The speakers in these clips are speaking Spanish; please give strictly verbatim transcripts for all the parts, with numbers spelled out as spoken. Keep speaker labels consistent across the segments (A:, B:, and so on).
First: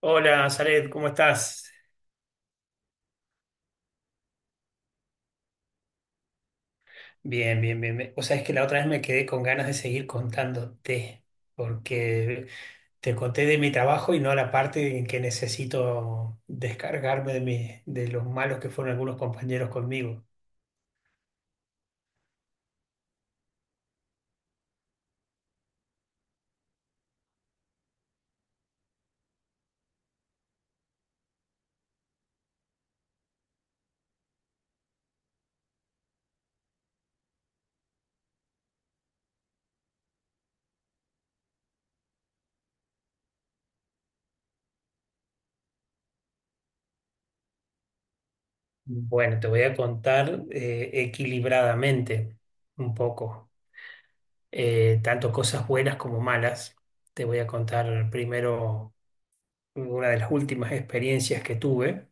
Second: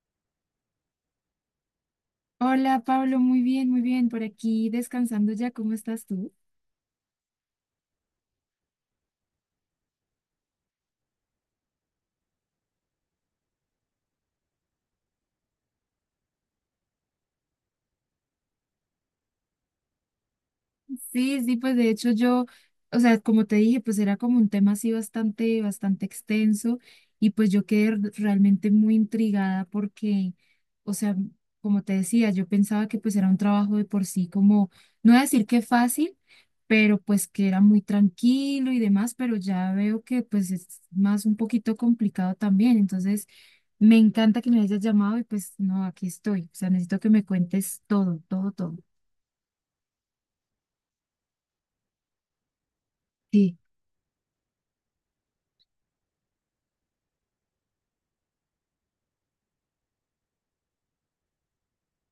A: Hola, Zaret, ¿cómo estás?
B: Hola Pablo, muy bien, muy bien. Por aquí descansando ya, ¿cómo estás tú?
A: Bien, bien, bien. bien. O sea, es que la otra vez me quedé con ganas de seguir contándote, porque te conté de mi trabajo y no la parte en que necesito descargarme de mi, de los malos que fueron algunos compañeros conmigo.
B: Sí, sí, pues de hecho yo, o sea, como te dije, pues era como un tema así bastante, bastante extenso y pues yo quedé r- realmente muy intrigada porque, o sea, como te decía, yo pensaba que pues era un trabajo de por sí como, no voy a decir que fácil, pero pues que era muy tranquilo y demás, pero ya veo que pues es más un poquito complicado también. Entonces me encanta que me hayas llamado y pues no, aquí estoy, o sea, necesito que me cuentes todo, todo, todo.
A: Bueno, te voy a contar eh, equilibradamente un poco,
B: Sí,
A: eh, tanto cosas buenas como malas. Te voy a contar primero una de las últimas experiencias que tuve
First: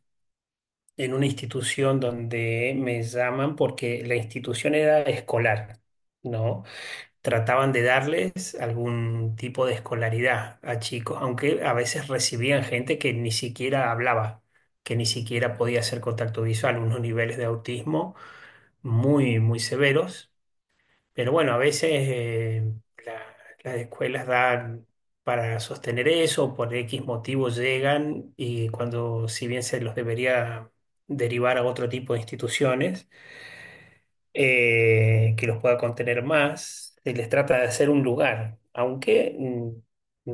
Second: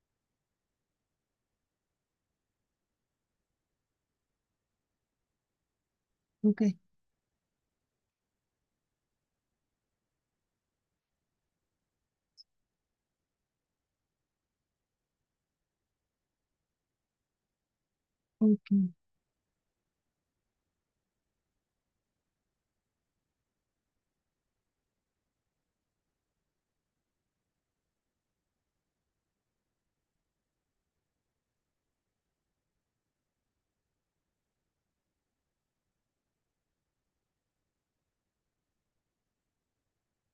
A: en una institución donde me llaman porque la institución era escolar,
B: ok.
A: ¿no? Trataban de darles algún tipo de escolaridad a chicos, aunque a veces recibían gente que ni siquiera hablaba, que ni siquiera podía hacer contacto visual, unos niveles de autismo
B: Ok.
A: muy, muy severos. Pero bueno, a veces eh, la- las escuelas dan para sostener eso, por X motivos llegan y cuando, si bien se los debería derivar a otro tipo de instituciones eh, que los pueda contener más, se les trata de hacer un lugar, aunque mm,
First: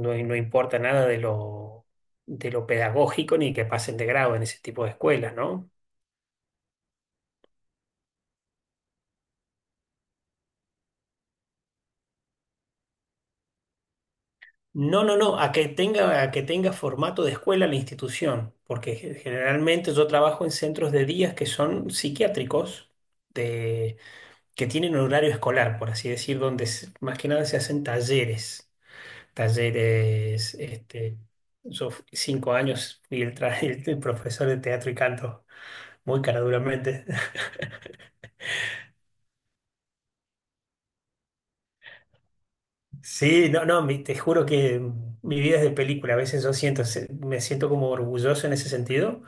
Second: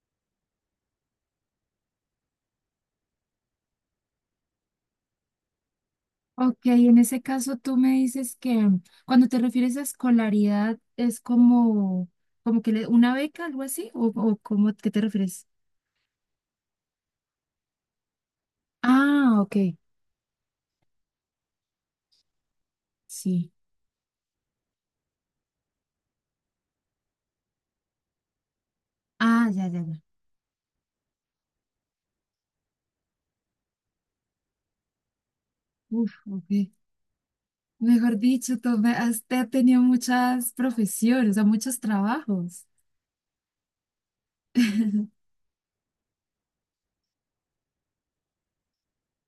A: no, no importa nada de lo, de lo pedagógico ni que pasen de grado en ese tipo de escuelas, ¿no?
B: Ok, en ese caso tú me dices que cuando te refieres a escolaridad es como, como que le- una beca, algo así, o, o cómo, ¿qué te
A: No, no, no,
B: refieres?
A: a que tenga, a que tenga formato de escuela la institución, porque ge-
B: Ah, ok,
A: generalmente yo trabajo en centros de días que son psiquiátricos,
B: sí.
A: de, que tienen horario escolar, por así decir, donde se- más que nada se hacen talleres.
B: Ah, ya, ya, ya.
A: Talleres, este, yo f- cinco años fui el, tra- el profesor de teatro y canto,
B: Uf,
A: muy
B: ok.
A: caraduramente.
B: Mejor dicho, tú me- has, te- has tenido muchas profesiones, o sea, muchos trabajos.
A: Sí, no, no, mi- te juro que mi vida es de película. A veces yo siento, se- me siento como orgulloso en ese sentido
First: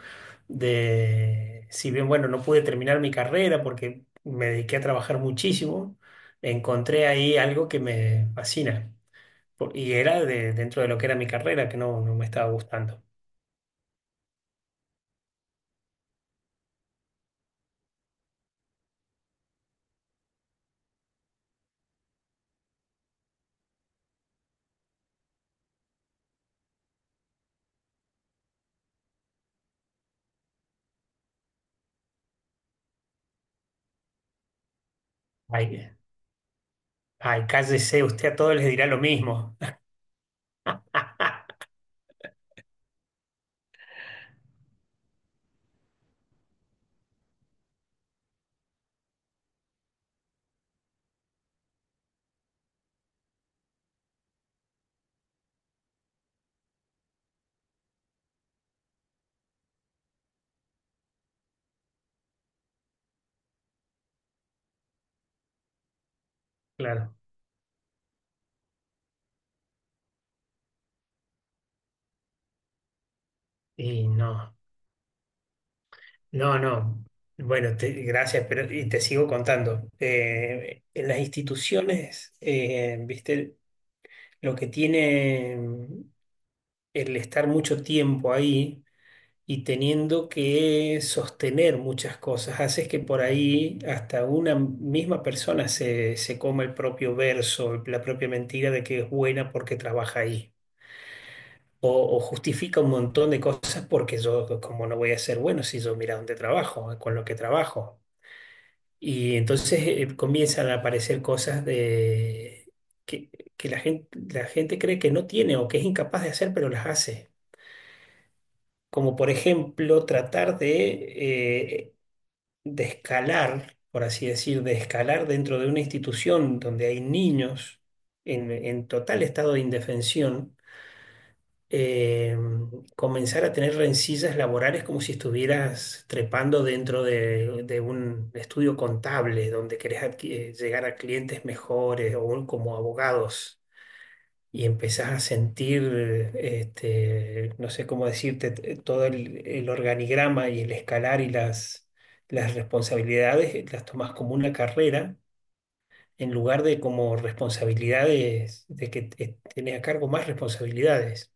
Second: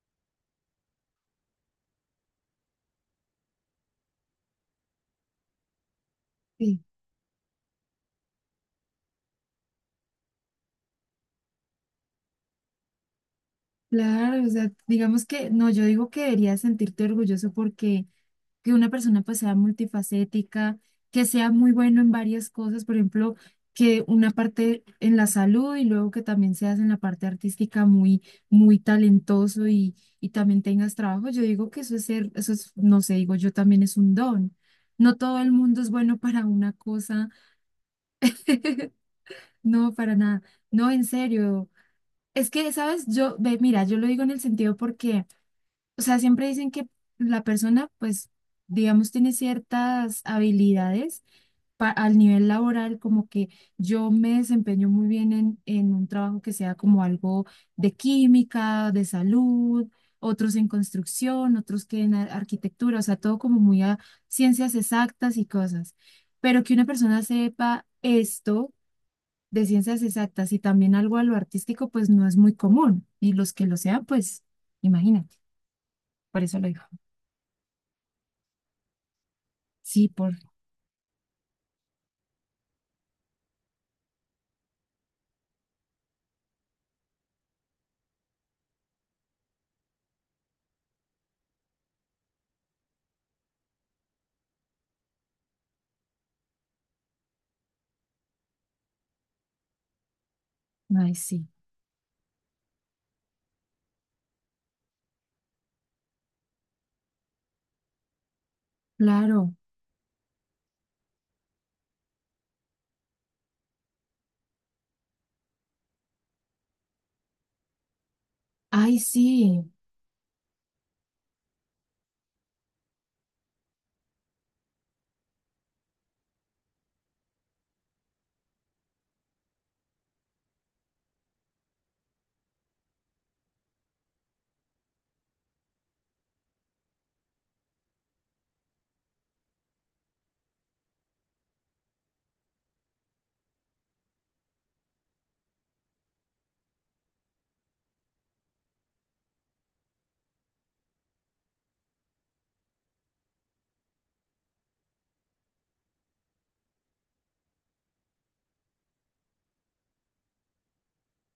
A: de, si bien, bueno, no pude terminar mi carrera porque me dediqué a trabajar muchísimo,
B: Sí,
A: encontré ahí algo que me fascina. Por- Y era de, dentro de lo que era mi carrera, que no, no me estaba gustando.
B: claro, o sea, digamos que, no, yo digo que deberías sentirte orgulloso porque que una persona pues sea multifacética, que sea muy bueno en varias cosas, por ejemplo, que una parte en la salud y luego que también seas en la parte artística muy, muy talentoso y, y también tengas trabajo. Yo digo que eso es ser, eso es, no sé, digo yo también es un don. No todo el mundo es
A: Ay,
B: bueno para una cosa.
A: ay, cállese, usted a todos les dirá lo mismo.
B: No, para nada, no, en serio. Es que, ¿sabes? Yo, ve, mira, yo lo digo en el sentido porque, o sea, siempre dicen que la persona, pues, digamos, tiene ciertas habilidades pa- al nivel laboral, como que yo me desempeño muy bien en, en un trabajo que sea como algo de química, de salud, otros en construcción, otros que en ar- arquitectura, o sea, todo como muy a ciencias exactas y cosas. Pero que una
A: Claro.
B: persona sepa esto de ciencias exactas y también algo a lo artístico, pues no es muy común. Y los que lo sean,
A: Y
B: pues,
A: no.
B: imagínate, por eso
A: No,
B: lo digo.
A: no. Bueno, te- gracias, pero y te sigo contando.
B: Sí, por,
A: Eh, en las instituciones, eh, viste, lo que tiene mm, el estar mucho tiempo ahí y teniendo que sostener muchas cosas, haces que por ahí hasta una misma persona se, se coma el propio verso, la propia mentira de que es buena porque trabaja ahí.
B: ay, sí,
A: O, o justifica un montón de cosas porque yo, como no voy a ser bueno si yo mira dónde trabajo, con lo que trabajo. Y
B: claro,
A: entonces eh, comienzan a aparecer cosas de, que, que la gente, la gente cree que no tiene o que es incapaz de hacer, pero las hace.
B: ay,
A: Como por
B: sí. O
A: ejemplo tratar de, eh, de escalar, por así decir, de escalar dentro de una institución donde hay niños en, en total estado de indefensión eh, comenzar a tener rencillas laborales como si estuvieras trepando dentro de, de un estudio contable donde querés adqui- eh, llegar a clientes mejores o un- como abogados y empezás a sentir, este, no sé cómo decirte, t- todo el, el organigrama y el escalar y las, las responsabilidades eh, las tomás como una carrera. En lugar de como responsabilidades, de que eh, tenés a cargo más responsabilidades.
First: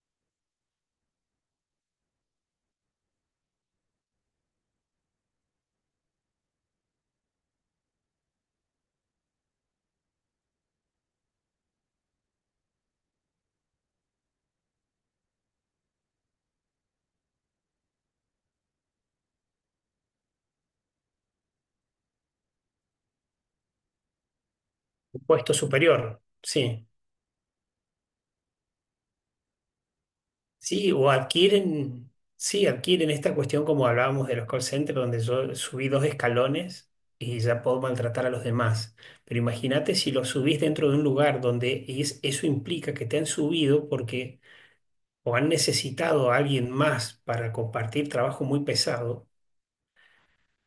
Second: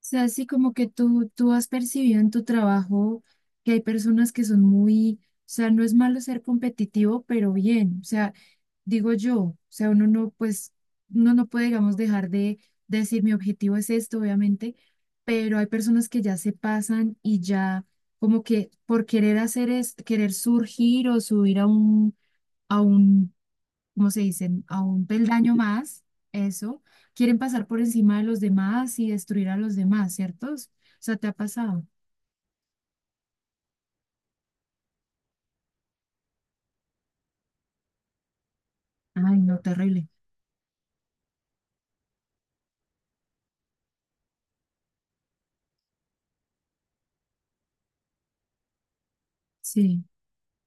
B: sea, así como que tú, tú has percibido en tu trabajo que hay personas que son muy, o sea, no es malo ser competitivo, pero bien, o sea, digo yo, o sea, uno no, pues, uno no puede, digamos, dejar de, de decir mi objetivo es esto, obviamente, pero hay personas que ya se pasan y ya como que por querer hacer es, querer surgir o subir a un, a un, como se dicen, a un
A: Puesto
B: peldaño más,
A: superior,
B: eso,
A: sí.
B: quieren pasar por encima de los demás y destruir a los demás, ¿cierto? O
A: Sí, o
B: sea, ¿te ha pasado?
A: adquieren, sí, adquieren esta cuestión como hablábamos de los call centers, donde yo subí dos escalones y ya puedo maltratar a los demás.
B: Ay,
A: Pero
B: no,
A: imagínate
B: terrible.
A: si lo subís dentro de un lugar donde es- eso implica que te han subido porque o han necesitado a alguien más para compartir trabajo muy pesado,
B: Sí,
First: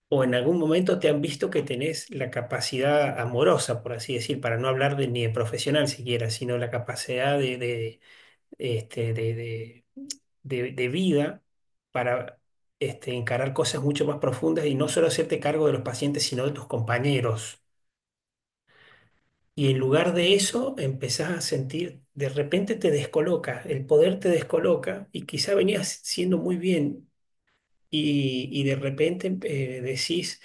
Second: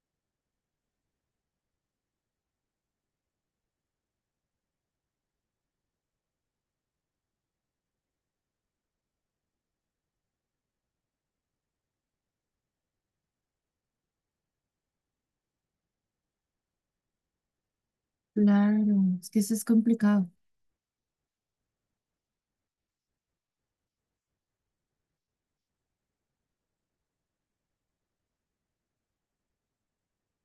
A: o en algún momento te han visto que tenés la capacidad amorosa, por así decir, para no hablar de, ni de profesional siquiera, sino la capacidad de de- este, de, de de, de vida para este, encarar cosas mucho más profundas y no solo hacerte cargo de los pacientes, sino de tus compañeros.
B: claro, es que eso es
A: Y en lugar
B: complicado.
A: de eso, empezás a sentir, de repente te descoloca, el poder te descoloca y quizá venías siendo muy bien y, y de repente eh, decís,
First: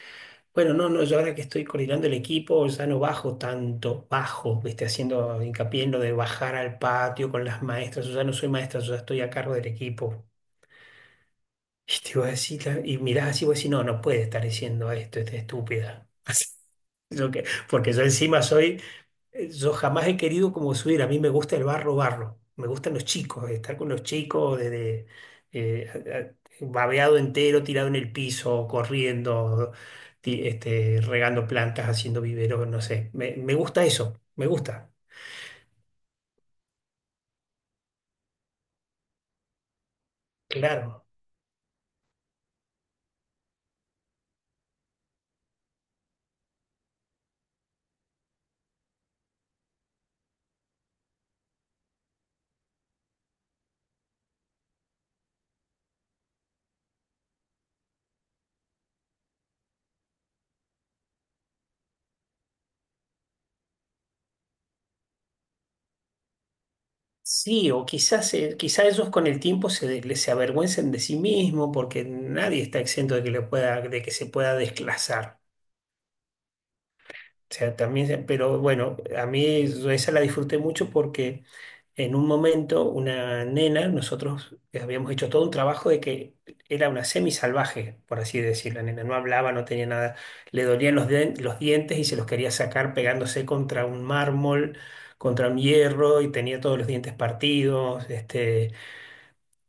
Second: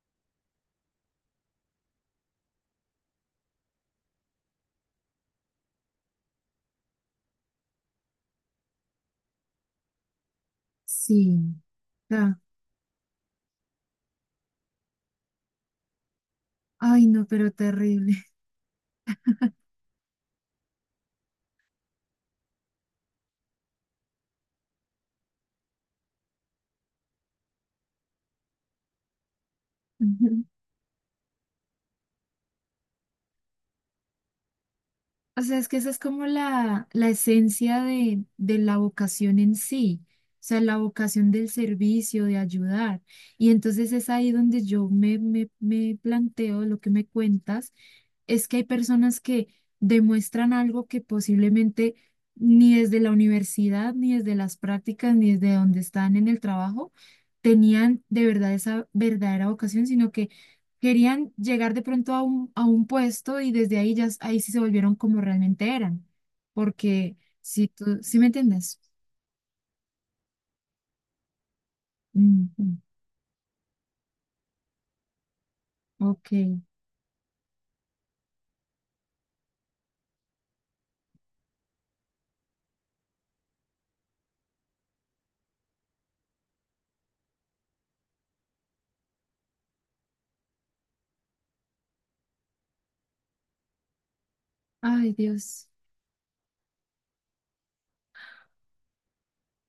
A: bueno, no, no, yo ahora que estoy coordinando el equipo ya no bajo tanto, bajo, viste, haciendo hincapié en lo de bajar al patio con las maestras, yo ya no soy maestra, yo ya estoy a cargo del equipo.
B: Sí,
A: Y te iba a
B: ya.
A: decir, la- y mirás así, vos decís, no, no puede estar diciendo esto, esta estúpida. Así,
B: Ay, no,
A: yo que-
B: pero
A: porque yo
B: terrible.
A: encima soy, eh, yo jamás he querido como subir, a mí me gusta el barro, barro, me gustan los chicos, estar con los chicos desde eh, a- a- babeado entero, tirado en el piso, corriendo,
B: Ujú.
A: ti- este, regando plantas, haciendo viveros, no sé, me, me gusta eso, me gusta,
B: O sea, es que esa es como la, la esencia de, de la vocación en sí. O sea, la
A: claro.
B: vocación del servicio, de ayudar. Y entonces es ahí donde yo me, me, me planteo lo que me cuentas, es que hay personas que demuestran algo que posiblemente ni desde la universidad, ni desde las prácticas, ni desde donde están en el trabajo, tenían de verdad esa verdadera vocación, sino que querían llegar de pronto a un, a un puesto y desde ahí ya, ahí sí se volvieron como realmente eran. Porque si
A: Sí, o
B: tú, ¿si me
A: quizás, eh,
B: entiendes?
A: quizás ellos con el tiempo se, de- se avergüencen de sí mismos porque nadie
B: Ujú.
A: está exento de que, le pueda, de que se pueda desclasar.
B: Ok.
A: O sea, también, se- pero bueno, a mí yo esa la disfruté mucho porque en un momento una nena, nosotros habíamos hecho todo un trabajo de que era una semisalvaje, por así decirlo. La nena no hablaba, no tenía nada, le dolían los, dien- los dientes y se los quería sacar pegándose contra un mármol,
B: Ay,
A: contra un
B: Dios.
A: hierro y tenía todos los dientes partidos. Este,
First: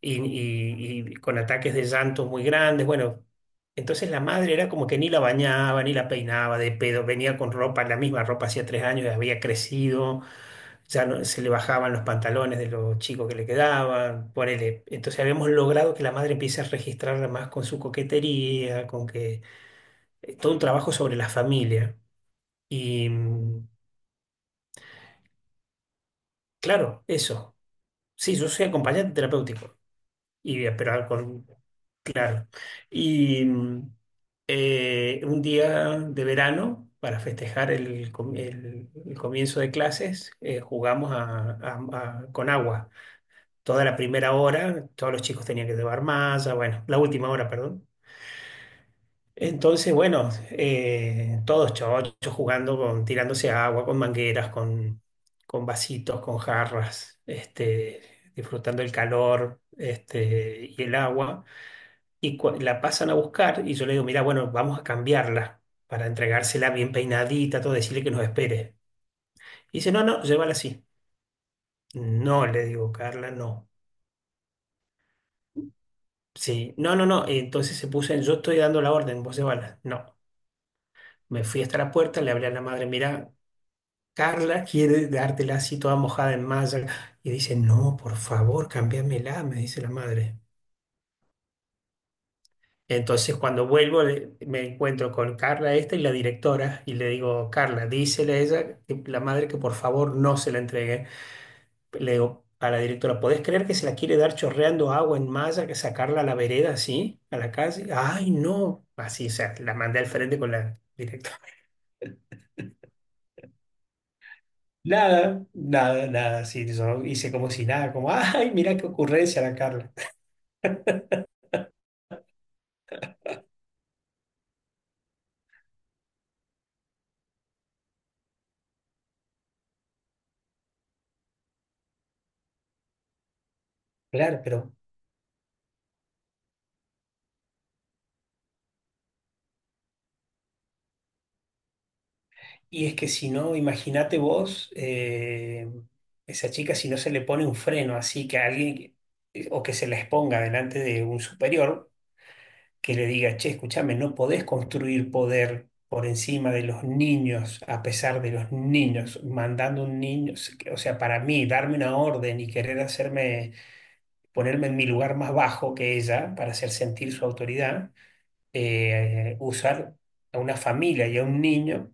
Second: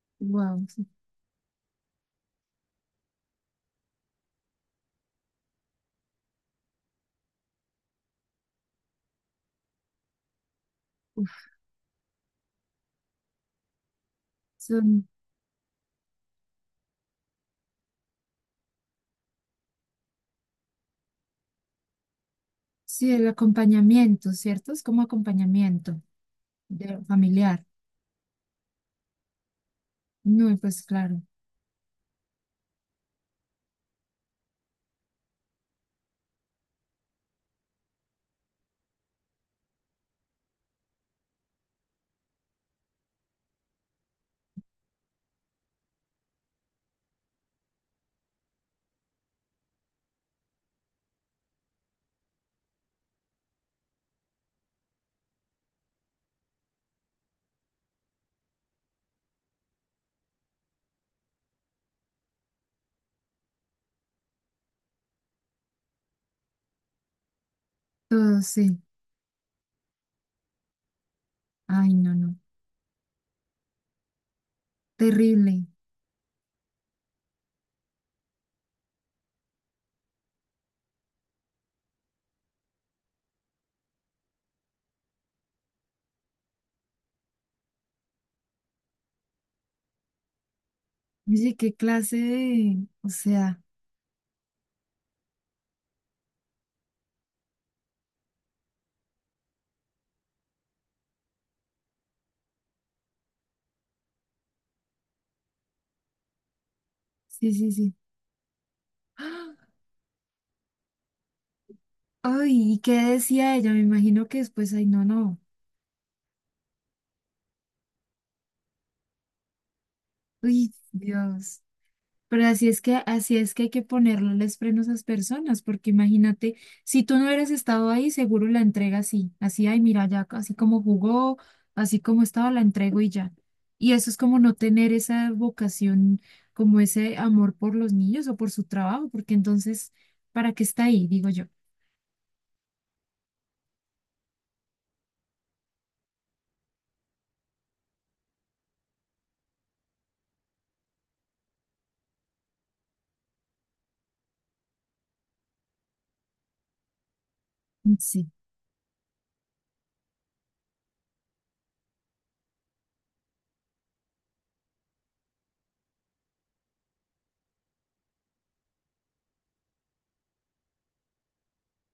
A: y,
B: Wow.
A: y- y con ataques de llanto muy grandes. Bueno, entonces la madre era como que ni la bañaba, ni la peinaba de pedo, venía con ropa, la misma ropa hacía tres años, y había crecido, ya no- se le bajaban los pantalones de los chicos que le quedaban, ponele.
B: Son,
A: Entonces habíamos logrado que la madre empiece a registrarla más con su coquetería, con que eh, todo un trabajo sobre la familia. Y
B: sí, el
A: mm,
B: acompañamiento, ¿cierto? Es como acompañamiento. De
A: claro, eso.
B: familiar.
A: Sí, yo soy acompañante terapéutico.
B: No, y
A: Y,
B: pues
A: pero
B: claro,
A: con, claro. Y mm, eh, un día de verano, para festejar el, com- el- el comienzo de clases, eh, jugamos a- a- a- con agua. Toda la primera hora, todos los chicos tenían que llevar malla, bueno, la última hora, perdón. Entonces, bueno, eh, todos chochos jugando, con, tirándose agua, con mangueras, con, con vasitos, con jarras, este, disfrutando el calor, este, y el agua. Y cua- la pasan a buscar y yo le digo, mira, bueno, vamos a cambiarla para entregársela bien peinadita, todo, decirle que nos
B: todo
A: espere.
B: sí.
A: Y dice, no, no, llévala así.
B: Ay, no, no.
A: No, le digo, Carla, no.
B: Terrible.
A: Sí, no, no, no. Entonces se puso en, yo estoy dando la orden, vos llévala. No. Me fui hasta la puerta, le hablé a la madre, mira, Carla quiere dártela así toda mojada en malla. Y dice, no, por favor, cámbiamela, me dice la madre.
B: Oye, qué clase de... O
A: Entonces,
B: sea,
A: cuando vuelvo, le- me encuentro con Carla esta y la directora, y le digo, Carla, dísele a ella, que- la madre, que por favor no se la entregue. Le digo a la directora, ¿podés creer que se la quiere dar chorreando agua en malla, que sacarla a la vereda así, a la
B: sí, sí,
A: calle?
B: sí.
A: Ay, no. Así, o sea,
B: ¡Ah!
A: la mandé al frente con la directora.
B: Ay, ¿y qué decía ella? Me imagino que después, ay, no, no.
A: Nada, nada, nada, sí, yo hice como si nada, como, ay, mira qué ocurrencia la Carla.
B: Uy, Dios. Pero así es que, así es que hay que ponerles frenos a esas personas, porque imagínate, si tú no hubieras estado ahí, seguro la entrega así, así, ay, mira, ya, así como jugó, así como estaba, la entrego y ya. Y eso es como
A: Claro,
B: no
A: pero
B: tener esa vocación, como ese amor por los niños o por su trabajo, porque entonces, ¿para qué está ahí? Digo yo.
A: y es que si no, imagínate vos, eh, esa chica, si no se le pone un freno así que alguien, eh, o que se la exponga delante de un superior, que le diga, che, escúchame, no podés construir poder por encima de los niños, a pesar de
B: Sí.
A: los niños, mandando un niño, o sea, para mí, darme una orden y querer hacerme, ponerme en mi lugar más bajo que ella para hacer sentir su autoridad eh, usar a una familia y a un niño,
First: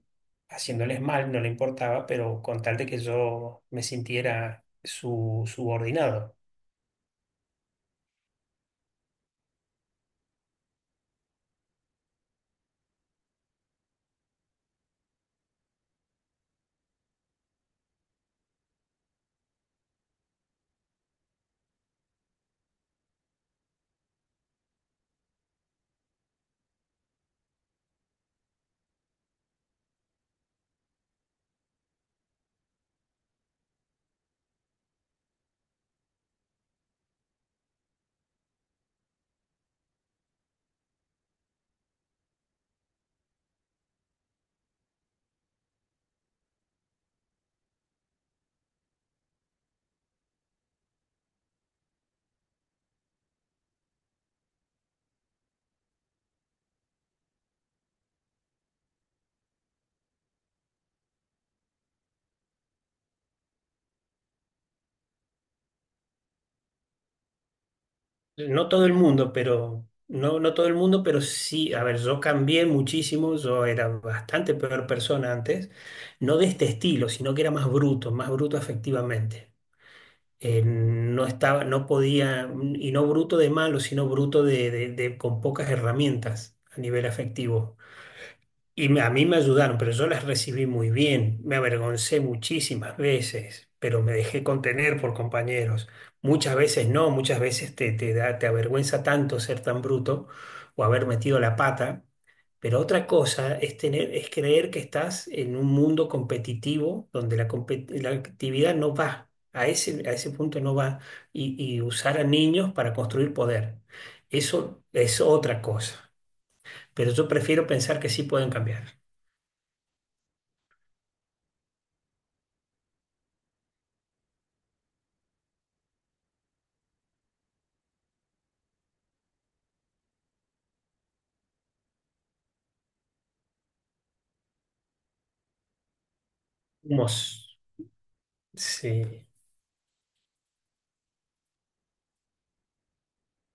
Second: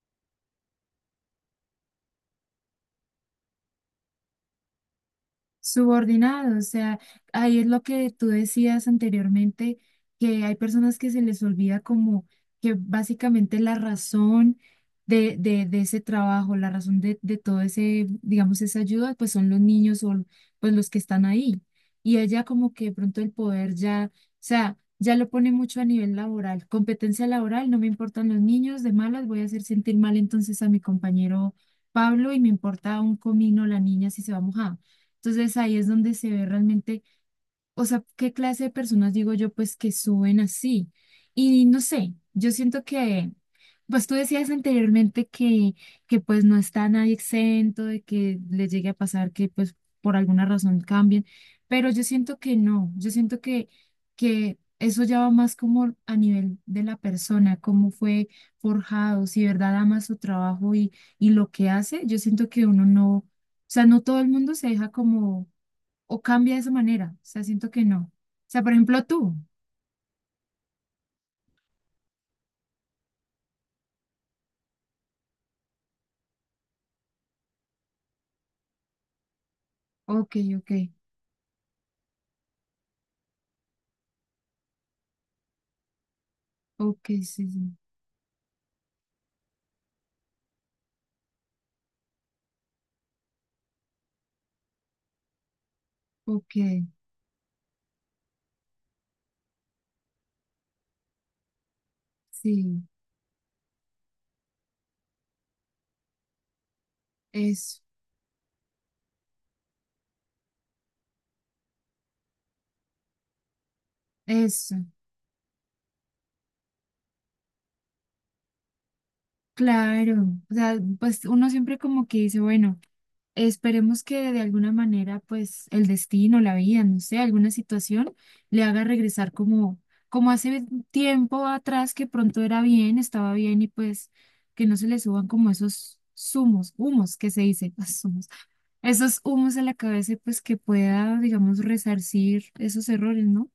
A: haciéndoles mal, no le importaba, pero con tal de que yo me sintiera su subordinado.
B: Subordinado, o sea, ahí es lo que tú decías anteriormente, que hay personas que se les olvida como que básicamente la razón de, de, de ese trabajo, la razón de, de todo ese, digamos, esa ayuda, pues son los niños o pues los que están ahí. Y ella como que de pronto el poder ya, o sea, ya lo pone mucho a nivel laboral, competencia laboral, no me importan los niños, de malas voy a hacer sentir mal entonces a mi compañero Pablo y me importa un comino la niña si se va a mojar. Entonces ahí es donde se ve realmente, o sea, qué clase de personas digo yo, pues que suben así. Y no sé, yo siento que, pues tú decías anteriormente que, que pues no está nadie exento de que le llegue a pasar que pues por alguna razón cambien, pero yo siento que no, yo siento que, que eso ya va más como a nivel de la persona, cómo fue forjado, si de verdad ama su trabajo y, y lo que hace, yo siento que uno no, o sea, no todo el mundo se deja como o cambia de esa manera. O sea, siento que no. O sea,
A: No
B: por
A: todo el
B: ejemplo,
A: mundo,
B: tú.
A: pero no, no todo el mundo, pero sí, a ver, yo cambié muchísimo, yo era bastante peor persona antes, no de este estilo, sino que era más bruto, más bruto afectivamente.
B: Ok,
A: Eh,
B: ok,
A: no estaba, no podía, y no bruto de malo, sino bruto de, de- de- con pocas herramientas a
B: ok,
A: nivel
B: sí,
A: afectivo.
B: sí,
A: Y me- a mí me ayudaron, pero yo las recibí muy bien. Me avergoncé muchísimas veces, pero me dejé contener por compañeros.
B: ok,
A: Muchas veces no, muchas veces te, te da, te avergüenza tanto ser tan bruto o haber metido la pata. Pero
B: sí,
A: otra cosa es tener, es creer que estás en un mundo competitivo donde la,
B: eso,
A: compet- la actividad no va, a ese, a ese punto no va, y, y usar a niños para construir poder.
B: eso,
A: Eso es otra cosa. Pero yo prefiero pensar que sí pueden cambiar.
B: claro. O sea, pues uno siempre como que dice, bueno. Esperemos que de alguna manera, pues, el destino, la vida, no sé, alguna situación le haga regresar como, como hace tiempo atrás que pronto era bien, estaba bien y pues que no se le suban como esos zumos, humos que se
A: Humos.
B: dice, los humos,
A: Sí,
B: esos humos a la cabeza, y pues que pueda, digamos, resarcir esos errores, ¿no?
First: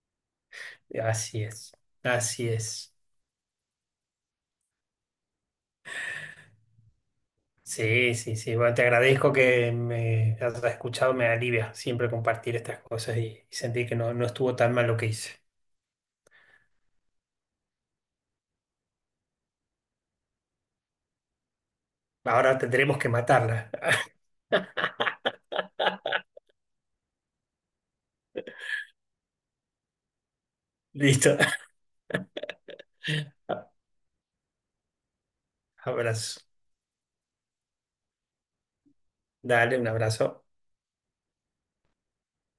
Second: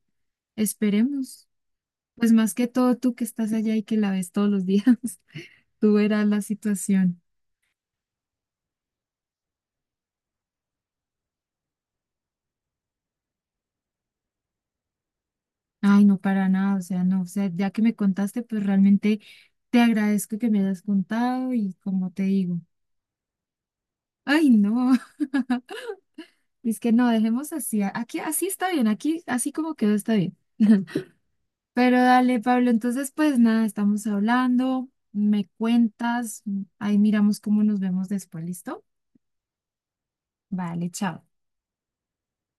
A: así
B: Esperemos.
A: es.
B: Pues
A: Así
B: más que
A: es.
B: todo tú que estás allá y que la ves todos los días, tú verás la situación.
A: Sí, sí, sí. Bueno, te agradezco que me hayas escuchado, me alivia siempre compartir estas cosas y, y sentir que no, no estuvo tan mal lo que hice.
B: Ay, no, para nada, o sea, no, o sea, ya que me contaste, pues realmente te agradezco que me hayas contado y como te
A: Ahora
B: digo,
A: tendremos que matarla.
B: ay, no, es que no, dejemos así, a- aquí así está bien, aquí así como quedó está bien.
A: Listo.
B: Pero dale, Pablo, entonces pues nada, estamos hablando, me
A: Abrazo.
B: cuentas, ahí miramos cómo nos vemos después, ¿listo?
A: Dale, un abrazo.
B: Vale, chao.